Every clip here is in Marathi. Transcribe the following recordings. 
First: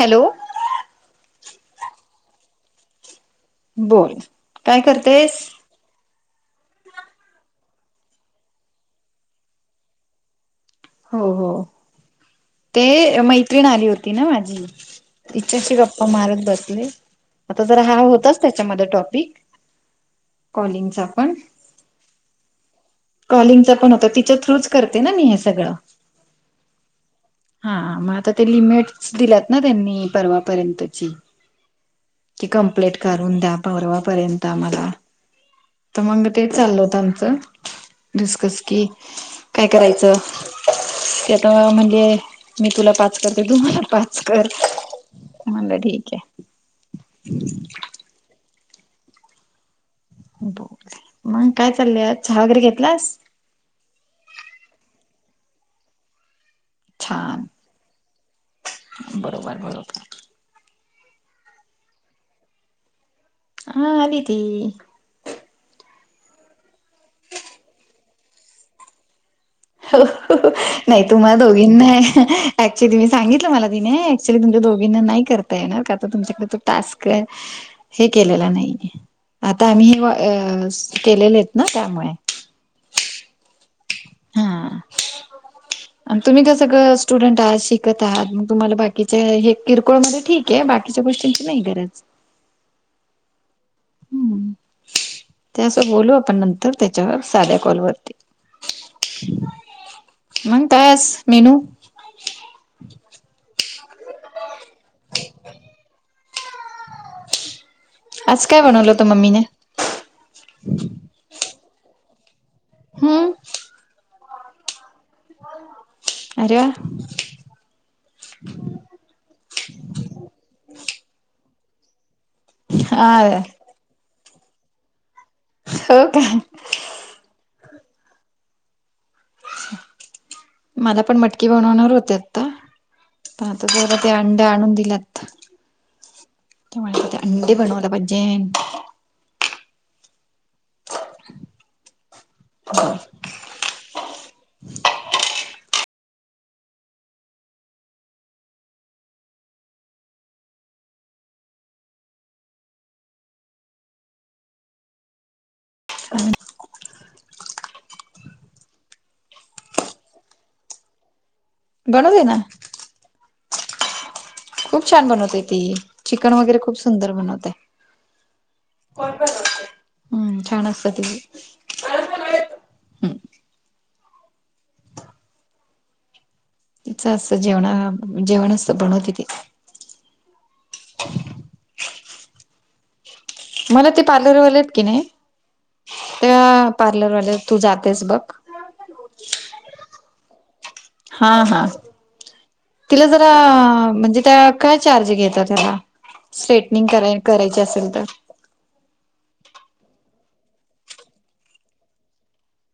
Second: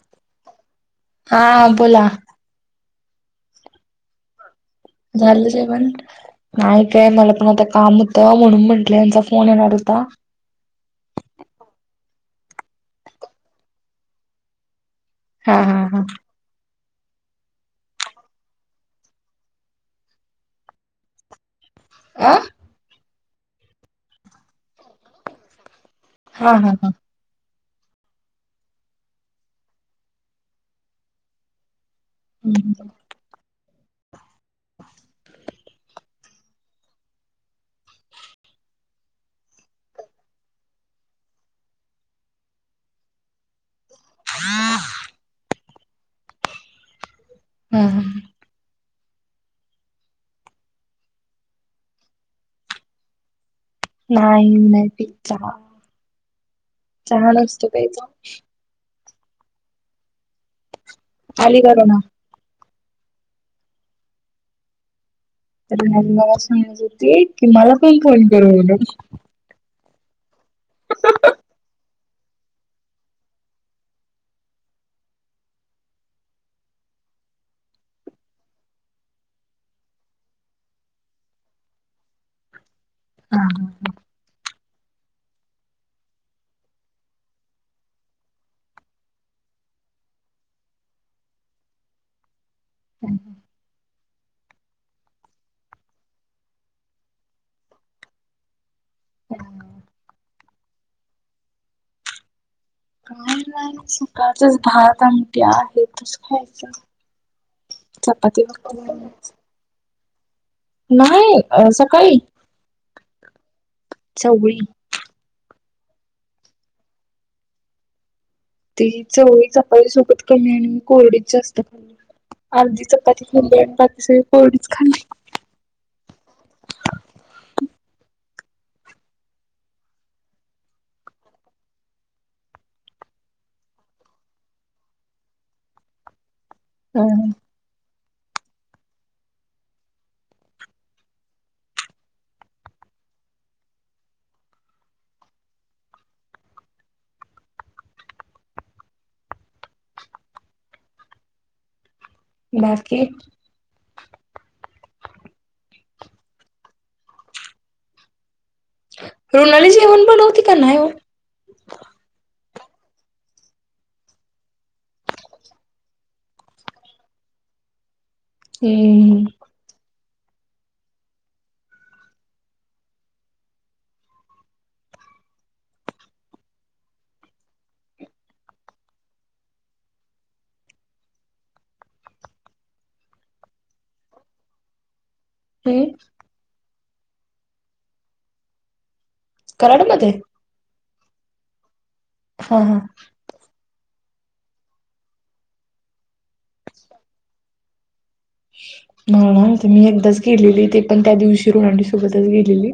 हॅलो हा बोला बोल काय करतेस? झालं जेवण. नाही काय मला पण आता काम होतं म्हणून म्हटलं यांचा फोन येणार होता. हो हो ते मैत्रिण आली होती ना माझी. हा तिच्याशी हा हा गप्पा मारत बसले आता जर हा होताच त्याच्यामध्ये टॉपिक कॉलिंगचा पण आ कॉलिंगचा पण होता तिच्या थ्रूच करते ना मी हे सगळं. हा हा हा. हा मग आता ते लिमिट दिल्यात ना त्यांनी परवापर्यंतची. की हम्म. कंप्लेट करून द्या परवापर्यंत आम्हाला तर मंग ते चालल होत आमचं. डिस्कस कि काय करायचं? ते आता म्हणले मी तुला पाच करते तु मला पाच कर. म्हणला ठीक आहे. हा हा मग काय चाललंय चहा वगैरे घेतलास? नाही मी नाही पित चहा, चहा छान नसतो प्यायचा. बरोबर बरोबर. अलीगरोना हा दीदी. तर म मला सांगत होते की मला कोण फोन करू म्हण. हो नाही तुम्हा दोघींना ऍक्च्युली मी सांगितलं मला तिने एक्चुअली तुमच्या दोघींना नाही करता येणार का तर तुमच्याकडे तो टास्क हे केलेलं नाही आता आम्ही हे केलेले आहेत ना त्यामुळे हा. हा तुम्ही कसंं स्टुडंट आहात शिकत आहात मग तुम्हाला बाकीच्या हे किरकोळमध्ये ठीक क बाकीच्या गोष्टींची नाही गरज. हम ह हम्म ते असं बोलू आपण नंतर त्याच्यावर साध्या कॉलवरती. मग काय आज मेनू? काय नाही सकाळचच भात आणि ते आहे ते खायचं. चपाती आज काय बनवलं होतं मम्मीने नाही सकाळी हम्म चवळी अरे वाह! ती चवळी चपाळी सोबत कमी आणि कोरडीत जास्त अर्धी चपाती वा आणि बाकी सगळी कोरडीच खाल्ली. हो का? मला पण मटकी बनवणार होते आता पता गोर ते अंड आणून दिलात ते मा हम्म अंडी बनवला पज्जेन ह बाकी ह रऋणाली जेऊन बोल होती का नाहीय [unintelligible] दे ना. खूप छान बनवतय ती. चिकन वगैरे खूप सुंदर बनवतय. [unintelligible] हम्म. हम्, छान असतात [unintelligible] तिचं असं जेवणा, जेवण असतं बनवती ती. मला ते पार्लरवालेयत की नाही [unintelligible] त्या पार्लरवाल्या, तू जातेस बघ. कराडमध्ये? हा, हा. हा- हा. तिला जरा आ, म्हणजे का काय चार्ज घेतात? ह्याला. स्ट्रेटनिंग कराय, करायची असेल तर. [unintelligible] ते मी एकदाच गेलेली. ते पण त्या दिवशी, ऋणाली सोबतच गेलेली.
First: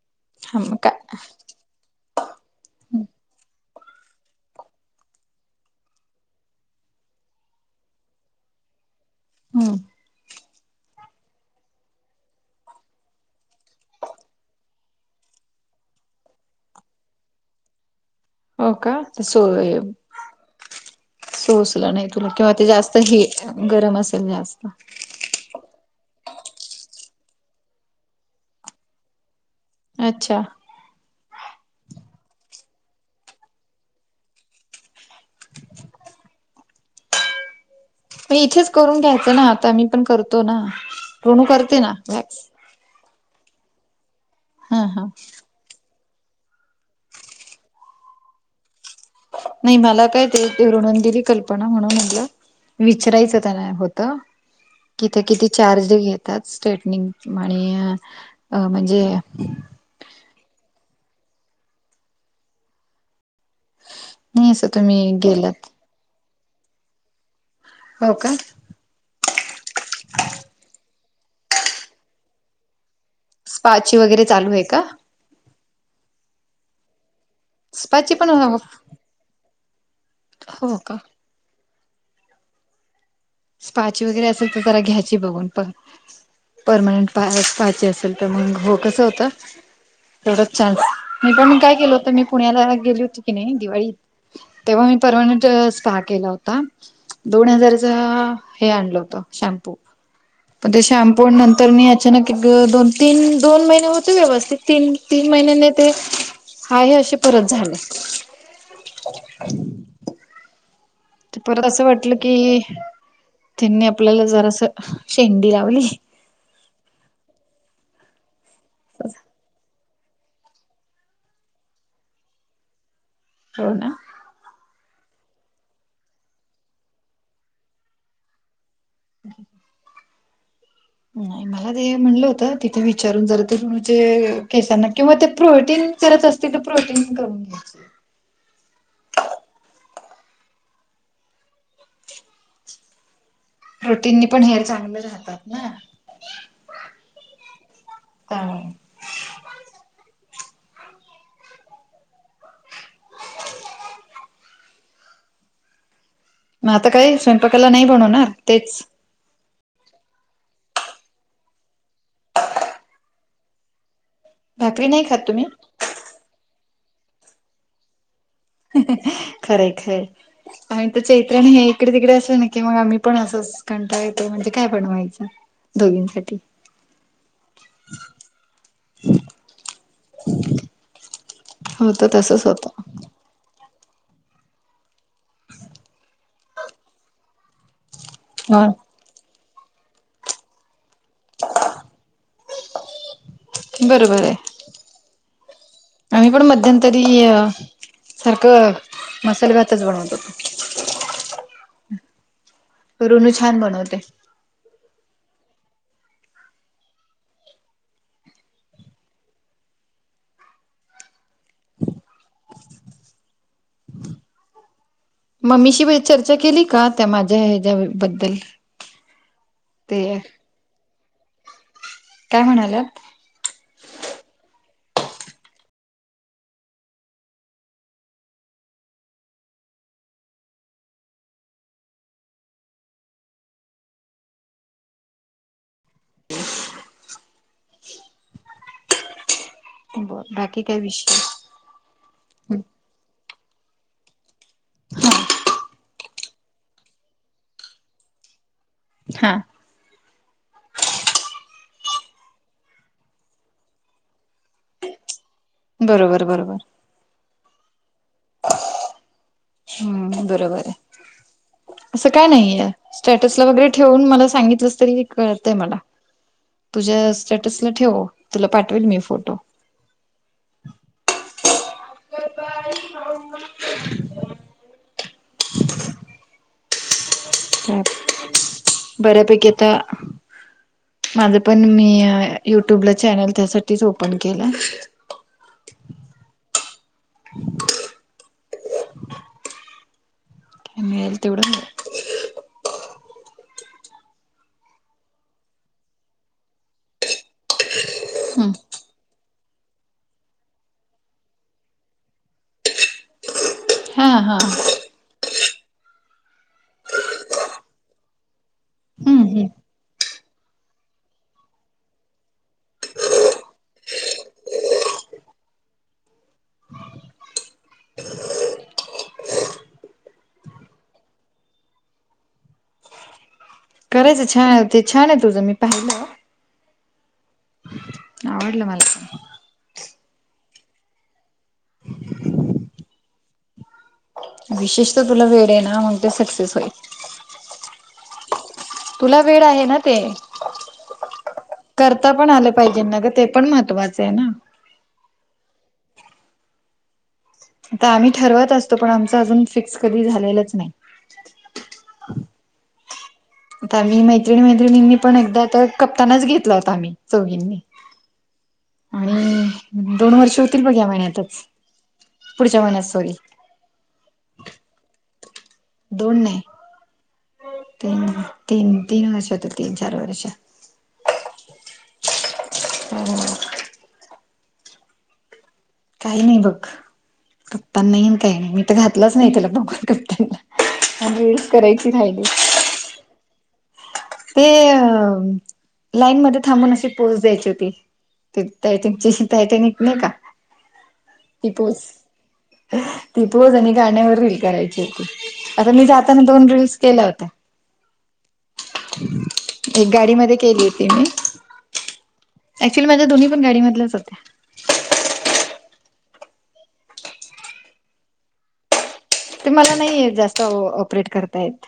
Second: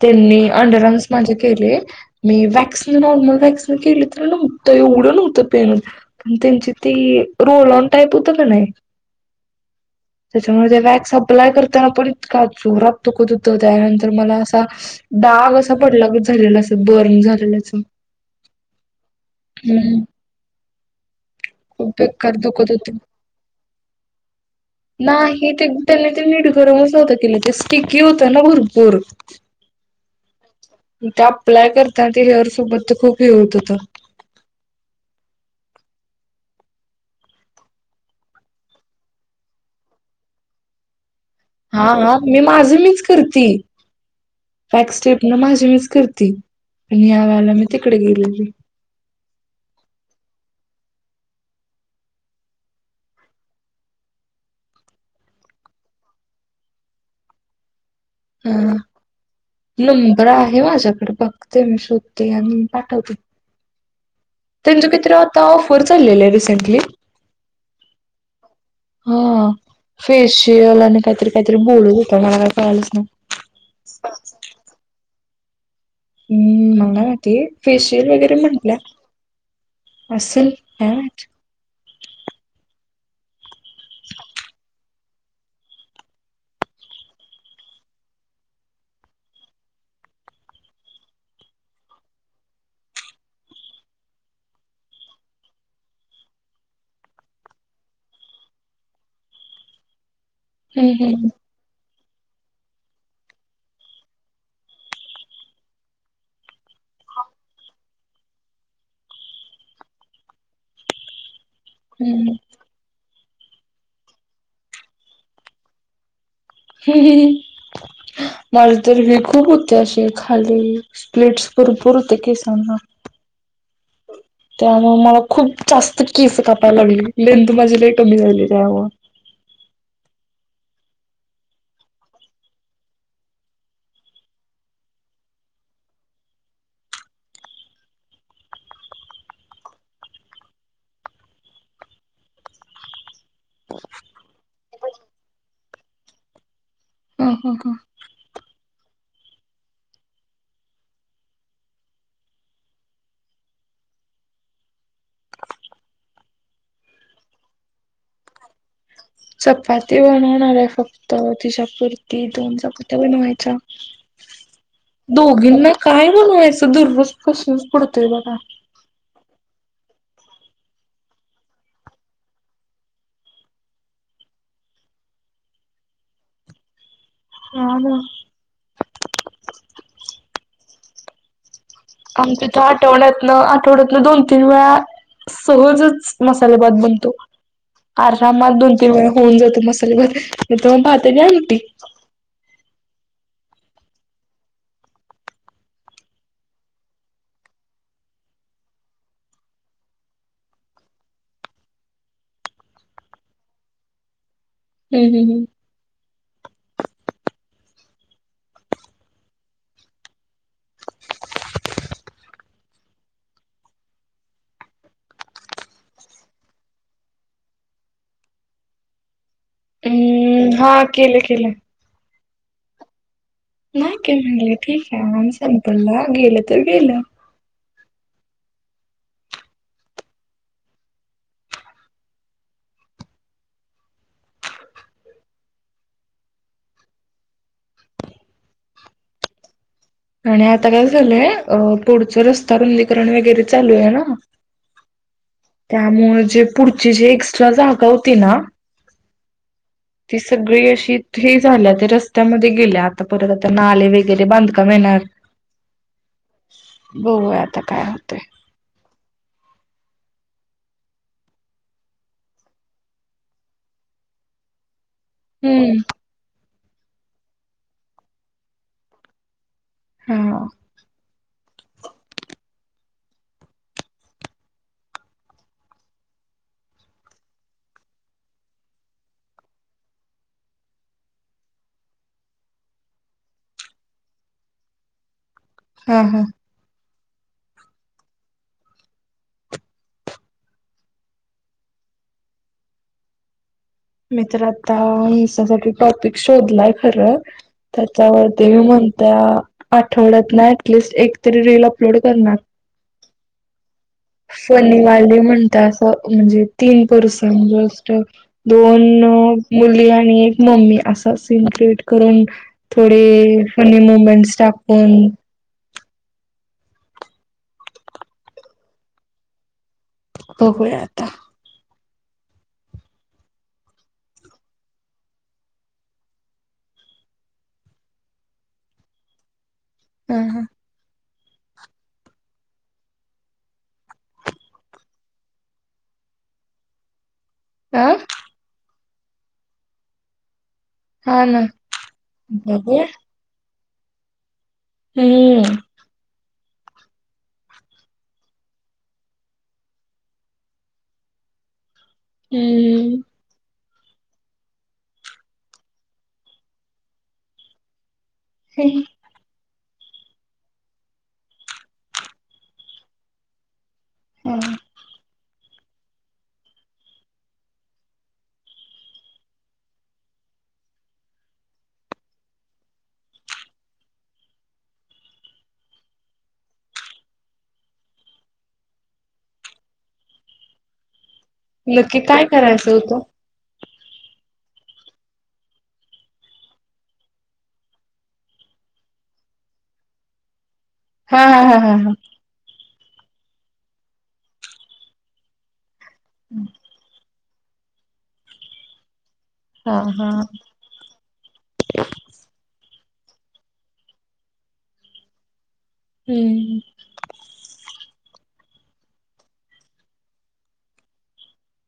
त्यांनी ह मग काय अंडरम्स माझे केले. मी वॅक्सिन, नॉर्मल व्हॅक्सिन केली तर, नव्हतं एवढं नव्हतं पेन होत. पण त्यांची ती, रोल ऑन टाईप होत का नाही हम. त्याच्यामुळे ज्या वॅक्स अप्लाय करताना पण इतका जोरात दुखत होतं. त्याच्या नंतर मला असा डाग असा पडल्यागत झालेला, असं बर्न झाललच. हो का? ते सो [inaudible] खूप सोसला नाही तुला. बेकार किंवा ते दुखत होत. जास्त हे गरम असेल जास्त. नाही ते, त्यांनी ते निट गरमच नव्हतं केलं. ते स्टिकी होतं ना भरपूर. अच्छा. ते अप्लाय करता ते हेअर सोबत तर खूप हे होत होत. म इथेच करून घ्यायचं ना. आता मी पण करतो ना. रोणू करते ना वॅक्स. माजं मीच करती. हा व्हॅक्स हा स्ट्रिपन, माझी मीच करती. पण या वेळेला मी तिकडे गेलेली. नाही मला काय ते, ऋणून दिली कल्पना, म्हणून म्हटलं. विचरायचं त्याना होतं. तिथं किती चार्ज घेतात स्ट्रेटनिंग आणि हा. म्हणजे नंबर आहे माझ्याकडे. बघते मी, शोधते आणि पाठवते. नाही असं त्यांचं तुम्ही कायतरी आता गेलात ऑफर चाललेलं रिसंटली. हो का? हा, फेशियल आणि काहीतरी - काहीतरी, बोलत होत्या. मला तर कळालंच नाही. स्पाची वगैरे चालू आहे का? हम्, [unintelligible] फेशियल स्पाची पण वगैरे म्हंटलं. हो असेल काय का माहित. स्पाची वगैरे असेल तर, जरा घ्यायची बघून पण. परमनंट पा पाहायची असेल तर, मंग हो कसं होतं? तेवढंच छान. [inaudible] मी पण काय केलं होतं, मी पुण्याला ही गेली होती की नाही, दिवाळी तेव्हा मी, परमनंट स्पा केला होता. दोन हजारचा हे आणल होत. शॅम्पू, पण ते हम्म शॅम्पू नंतर तर मी अचानक एक, दोन- तीन, दोन महिने होते व्यवस्थित. तीन, तीन महिनेणं ते हा, हे असे परत झाले. [inaudible] ते परत असं वाटलं की, हम्म त्यांनी आपल्याला जरासं शेंडी लावली. मला तर हे खूप त्या अशी खाली, स्प्लिटस भरपूर होते केसांना. हो ना? त्यामुळ मला खूप जास्त केस कापायला लागली. लेंथ माझी लय कमी झालेली आहे अहो. [inaudible] नाही मला ते म्हणलं होत तिथे विचारून जर तेणूचे केसांना किंवा ते प्रोटीन करत असतील तर प्रोटीन करून घ्यायच. प्रोटीननी पण हेर चांगले राहतात ना? हो हो! काय? मग आता काय स्वयंपाकाला नाही बनवणार ना तेच? चपाती बनवणार आहे फक्त तिच्यापुरती दोन चपात्या बनवायच्या. भाकरी नाही खात तुम्ही? दोघींना काय बनवायचं दररोज प्रश्न पडतोय बघा. खर आहे खरं आहे आम्ही तर चैत्रन हे इकडे तिकडे असले ना की मग आम्ही पण असं कंटाळा येतो म्हणजे काय बनवायच दोघींसाठी. हा ना! होत तसच आमच्या तर होत. आठवड्यातनं आठवड्यातन दोन तीन वेळा सहजच मसाले भात बनतो. आरामात हा दोन तीन वेळा होऊन जातो मसल म मी तर मग भात आणि आमटी. बरोबर आहे आम्ही पण मध्यंतरी सारखं मसाल भातच बनवत होतो. ऋनू छान बनवते! हम् हम हम! मम्मीशी चर्चा केली का त्या माझ्या ह्याच्याबद्दल? ते हम्म हा केलं केलं. काय म्हणाल्यात? नाही काय म्हणाली सामान संपलं तर संपलं गेलं तर गेलं. बर आणि बाकी आता काय झालंय विषय पुढचा रस्ता रुंदीकरण वगैरे चालू आहे ना. त्यामुळे जे पुढची जी एक्स्ट्रा जागा होती ना हा! ती सगळी अशी हे झाल्या ते रस्त्यामध्ये गेल्या आता परत आता नाले वगैरे बांध काम येणार. बरोबर बरोबर! बघूया आता काय होतय. हम्म बरोबर आहे. असं काय नाही आहे स्टॅटसला वगैरे ठेवून मला सांगितलं तरी कळतय मला हम्म. तुझ्या स्टेटसला ठेव तुला पाठवीन मी फोटो. हा! [unintelligible] [inaudible] अ बऱ्यापैकी आता माझं पण मी युट्यूबला चॅनल त्यासाठीच ओपन केलाय. हा हा. मिळेल तेवड मी तर आता इन्स्टा साठी टॉपिक शोधलाय खरं! तर त्या वरती हम्म मी म्हणतीया आठवड्यातन ऍटलिस्ट एकतरी रील अपलोड करणार. हा हा फनीवाले म्हणता असं म्हणजे तीन पर्सन ज अस दोन हम्म हम्म मुली आणि एक मम्मी असा सीन क्रिएट करून थोडी फनी मुमेंटस टाकून बघूया आता करायचं छान आहे ते छान आहे तुझं मी पाहिलं आवडलं मला हा हा विशेष तर तुला वेळ आहे ना मग ते सक्सेस होईल आं तुला वेळ आहे ना ते हा ना करता पण आले पाहिजे बघूया न ग ते पण महत्त्वाचं आहे ना हम् आता आम्ही ठरवत असतो पण आमच अजून फिक्स कधी झालेलंच नाही हम्म आता मी मैत्रिणी मैत्रिणींनी पण एकदा आता कप्तानाच घेतला होता आम्ही चौघंनी ह आणि दोन वर्ष होतील बघ या महिन्यातच पुढच्या महिन्यात सॉरी ह दोन नाही तीन तीन तीन वर्ष तीन चार वर्ष हम् काही नाही बघ कप्प नाही काही नाही मी तर घातलंच नाही तला बघून कप्तांना आणि करायची नक्की राहिली काय करायचं होतं ते अ लाईन मध्ये थांबून अशी पोहोच द्यायची होती ते तटनची तयटनत नाही का हा हा ती हा हा पोस हा ती पूज आणि गाण्यावर रील करायची होती आता मी जाताना दोन रीलस केल्या होत्या हा एक हा गाडी म केली होती मी अक्च्युली माझ्या दोन्ही पण गाडीमधल्याच होत्या हम्म ते मला नाही जास्त ऑपरेट करतायेत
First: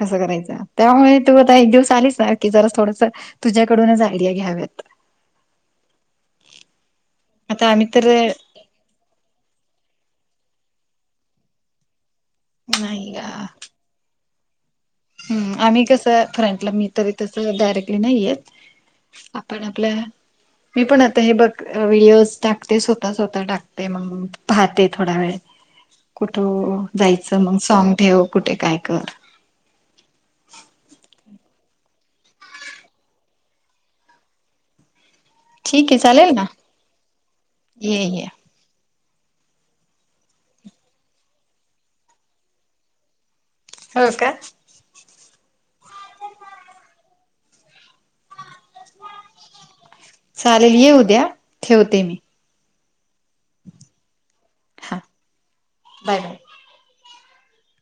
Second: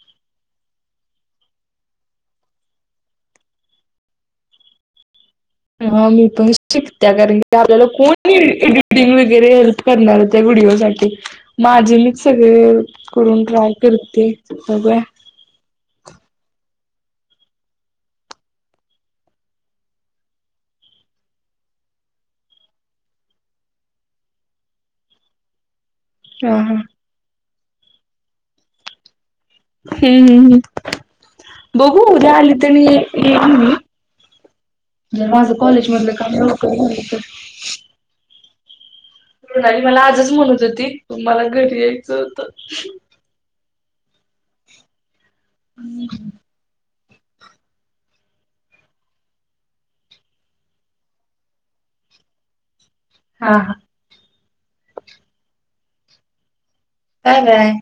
कसं करायचं त्यामुळे तू आता एक दिवस आलीसचणार की जरा थोडंस तुझ्याकडूनच आयडिया घ्याव्यात हा मी पण शिक त्या कारण क आता आपल्याला आम्ही तर कोणी डंग वगैरे हेल्प करणार हो त्या व्हिडिओ साठी माझे म सगळे नाही ग करून ड्राय करते बघं हम् आम्ही कसं फ्रंटला मी तरी तसं डायरेक्टली नाहीयेत आपण आपलं मी पण आता हे बघ व्हिडिओज टाकते स्वतः स्वतः टाकते मग पाहते थोडा वेळ हा हा कुठं जायचं मग सॉग ठेव कुठे काय कर हम्म हम्म् बघू उद्या आली तर येल मी जव ठीक आहे चालेल ना ये ये तरुणाली मला आजच म्हणत होती तु मला घरी यायचं होत हो का हम् चालेल ये उद्या ठेवते मी हा हा हा बाय बाय हा काय